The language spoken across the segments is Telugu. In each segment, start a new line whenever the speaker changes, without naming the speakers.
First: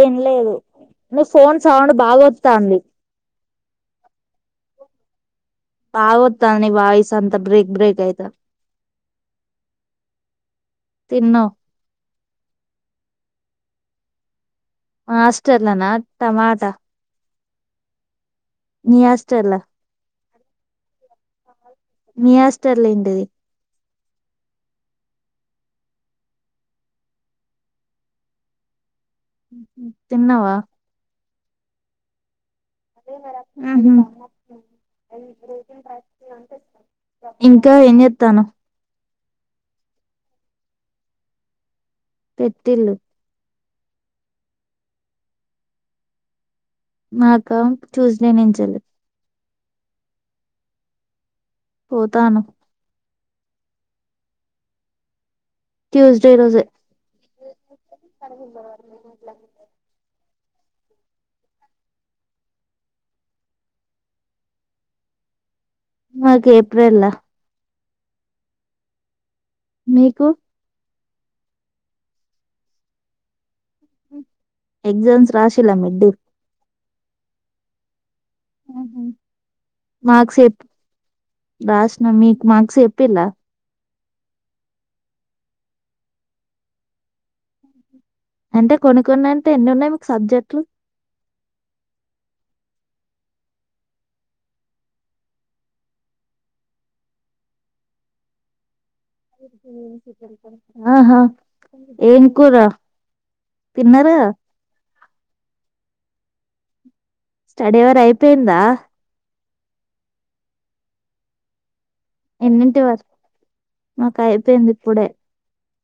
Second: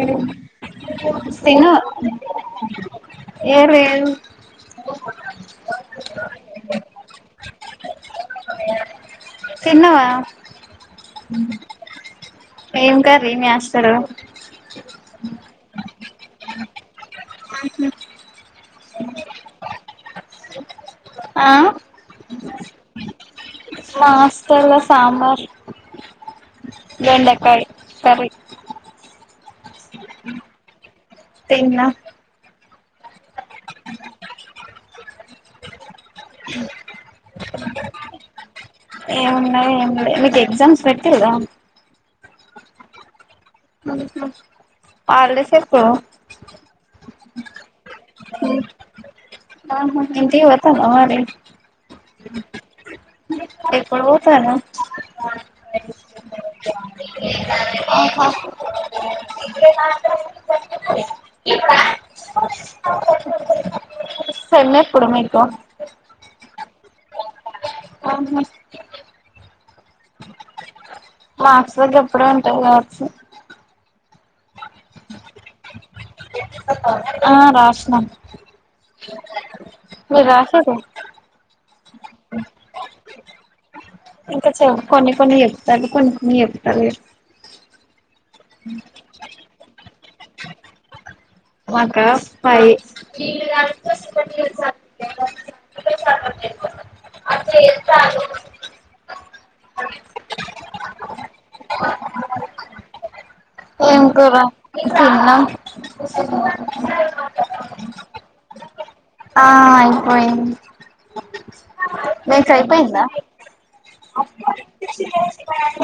ఏం లేదు నీ ఫోన్
తనా
సౌండ్ బాగొత్తాంది
ఏ లేదు
బాగొత్తాంది నీ వాయిస్ అంతా బ్రేక్ బ్రేక్ అయిత
తిన్నవా
తిన్న
ఏం కర్రీ ఏం చేస్తా
హాస్టల్ లోన టమోటా
ఊ
మీ హాస్టలో
ఆ
మీ హోటల్ లో ఏంది
మా ఆస్టల్ల సాంబార్
తిన్నవా
తిన్న
ఉహూ ఇంకా ఏం చేస్తున్నావ్
ఏమున్నాయి ఏమున్నా మీకు ఎగ్జామ్స్ పెట్టే కదా
పెట్టిన్లు
హాలిడేస్ ఎప్పు
మాకా చూస్డే నించలే
ఆ ఇంటికి పోతనవ మరి
పోతాను
ఎప్పుడు పోతనా
ట్యూస్డే రోజే
అహ సేమ్ ఎప్పుడు మీకు
మాకే ఏప్రిల్ లా
ఆఓహా
మీకు
మార్క్స్ వరకు ఎప్పుడే ఉంటాయి కావచు
ఎగ్జామ్స్ రాశిల్ల మిడ్
ఆ రాసిన్నాం
మార్క్స్ చెప్పు
రాసిర్రా
రాసిన మిక్ మార్క్స్ చెప్పిలా
ఇంకా చ కొన్ని కొన్ని చెప్తారు కొన్ని కొన్ని చెప్తలేరు
అంటే కొన్ని కొన్ని అంటే ఎన్ని ఉన్నాయి మీకు సబ్జెక్ట్లు
మాక ఫైవ్
ఆహా ఏం కూరా
ఏం కూర తిన్న కూసుడు మంటున్నారు
స్టడీ అవరు అయిపోయిందా
ఆ అయిపోయింది మీకు
ఎన్నింటి
అయ్యిపోయిందా
వరకు మాకు అయిపోయింది ఇప్పుడే
ఆహా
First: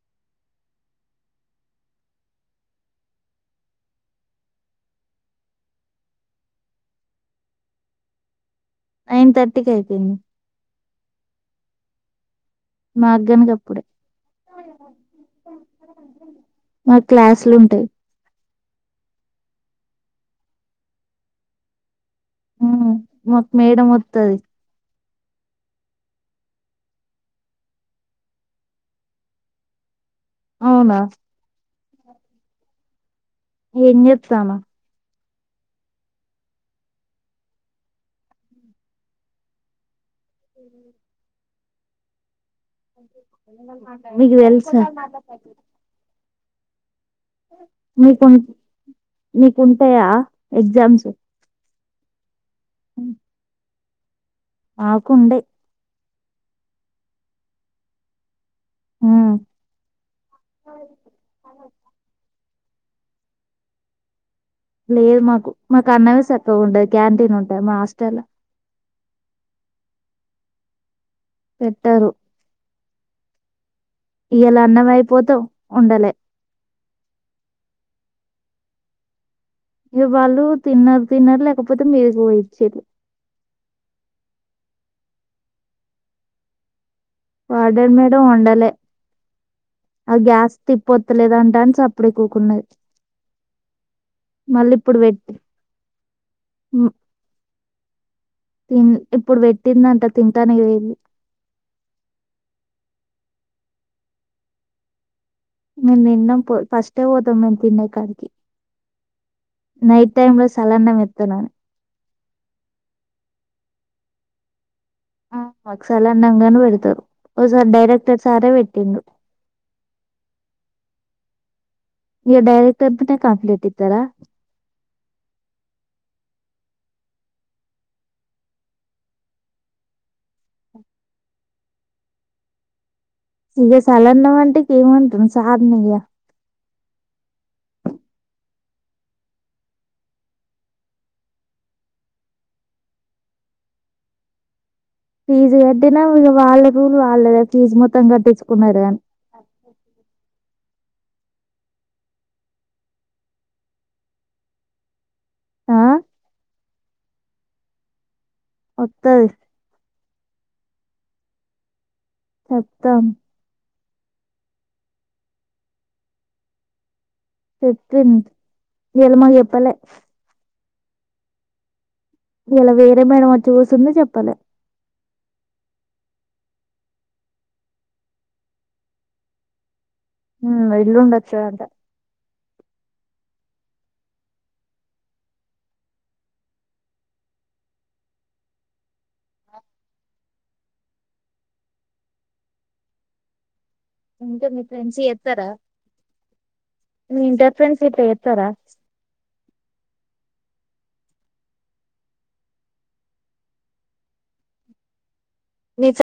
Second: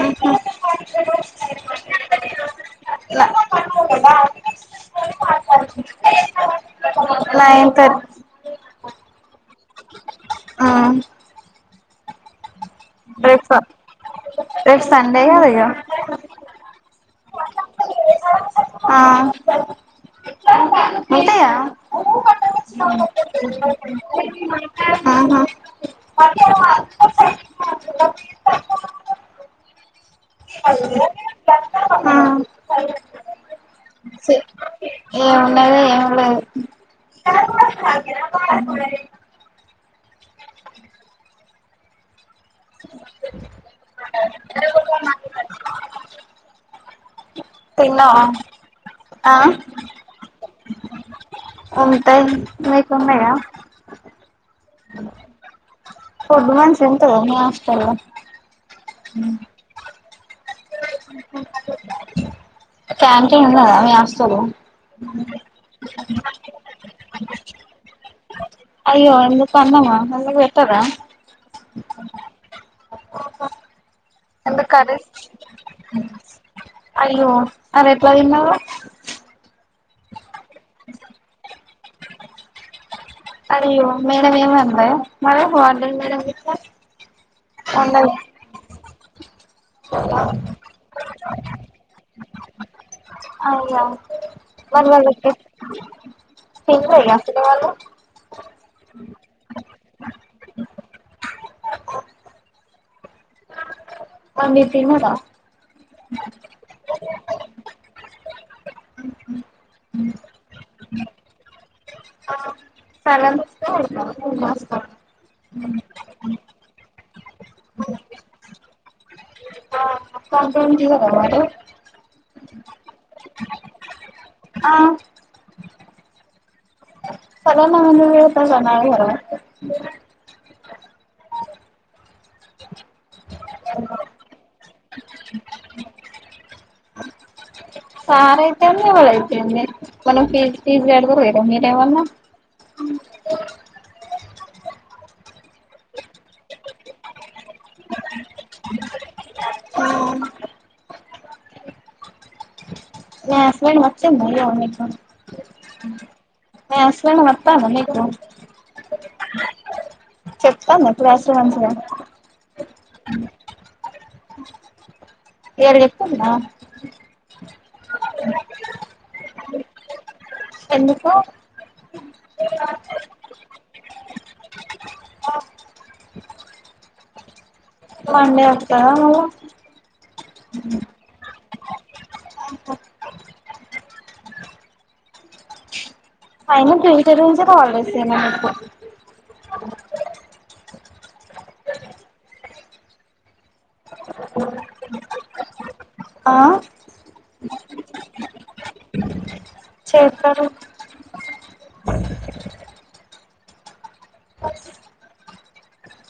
నైంతు
నైన్ థర్టీకి అయిపోయింది మాగ్ గనూక
రేపు
అప్పుడే
రేపు సండే కదా ఇగ
మాకు క్లాసులంటాయి
ఆ అంతేగా
ఉమ్, మాకు మేడం వత్తది
ఆహా
అవునా
ఆ
ఏం చెత్తన్నావ్
ఏం ఉన్నాది ఏం లేదు
నీక్ తెలుసా
తిన్నావా
మీకున్
ఆ
మీకుంటాయా ఎగ్జామ్స్
ఉంటాయి మీకు ఉన్నాయా
ఆకు ఉండయ్
ఫుడ్ మన్స్ ఉంటాయా మీ హాస్టల్ లో
మ్మ్
క్యాంటిన్ ఉన్నాయా మీ హాస్టల్ లో
లేదు మాకు కన్నవి సక్కగ్ గుండదు క్యాంటీన్ ఉంటాయి మా హాస్టల్లో
అయ్యో ఏం జేస్త అన్నము మెల్లగా పెట్టాదా
పెట్టారు ఇయలా
ఎందుకు
అన్నం
కర్రీస్
అయిపోతావ్ వండాలే
అయ్యో అది ఎట్లా తిన్నవే
ఇగ్ వాళ్ళు తిన్నారు తిన్నారు లేకపోతే మీరు వచ్చేట్లు
అయ్యో మేడమ్ ఏమి అందా మల్లా వార్డెన్ మేడం చూస్తే
వార్డన్ మేడం వండలే అవి గ్యాస్ తిప్పొత్తలేద అంటా అన్ చప్పుడే కుకున్నది
అయ్యో
మళ్ళీ
మరి
ఇప్పుడు
వాళ్ళకి
పెట్టి మ్మ్
తినలే ఇగ అసలు వాళ్ళు
ఈ ఇప్పుడు పెట్టిందంట తింటానికి పోయిరు
పండు తిన్నడా
మేము తిన్నామ్ కొ ఫస్ట్ పోతాం మేము తినేకాడికి నైట్ టైమ్ లో సలన్నం ఎత్తన్నాను
చాల
ఆ ఒకసాల అన్నంగానే పెడతారు ఓ సార్ డైరెక్టర్ సారే పెట్టిడు
కంప్లైంట్ ఇయ్యరా మరి
ఇ డైరెక్టర్ మీద కంప్లీట్ ఇస్తారా
ఆ చర ననుత నార
ఇగ సలన్నమంటే ఏమంటరు సార్ నిగ
సార్ అయితేంది ఎవళైతేంది మనం ఫీజు ఫీజు గడతలేమా మీరేమన్నా
ఫీజు కట్టినా ఇగ వాళ్ళకు వాళ్ళదే ఫీజ్ మొత్తం కట్టించుకున్నారు గాని
లాస్టుటైం వచ్చిన్రు ఆ
ఆ
మ్ అసలు వస్తావని అ
ఒత్హాయ్
చెప్తాను మరి క్లాస్ మంచిగా
అత్తం
ఎర్గ ఇస్తున్న
చెప్పింది ఎలమ్మ చెప్ పల్లె
ఎందుకో
ఇయాల వేరే మేడం వచ్చి చూసింది చెప్పలే
మండే వస్తావా మల్లా
మ్ ఎల్లుండు వచ్చదంట
పైన బీట నుంచి కాల్ చేస్తున్నాం ఇప్పు
ఇంకా మీ ఫ్రెండ్స్ చేత్ వస్తర
ఆ
ఇంటర్ ఫ్రెండ్స్ ఇట్ట చేత్తరా
చేత్తారు
మీ చా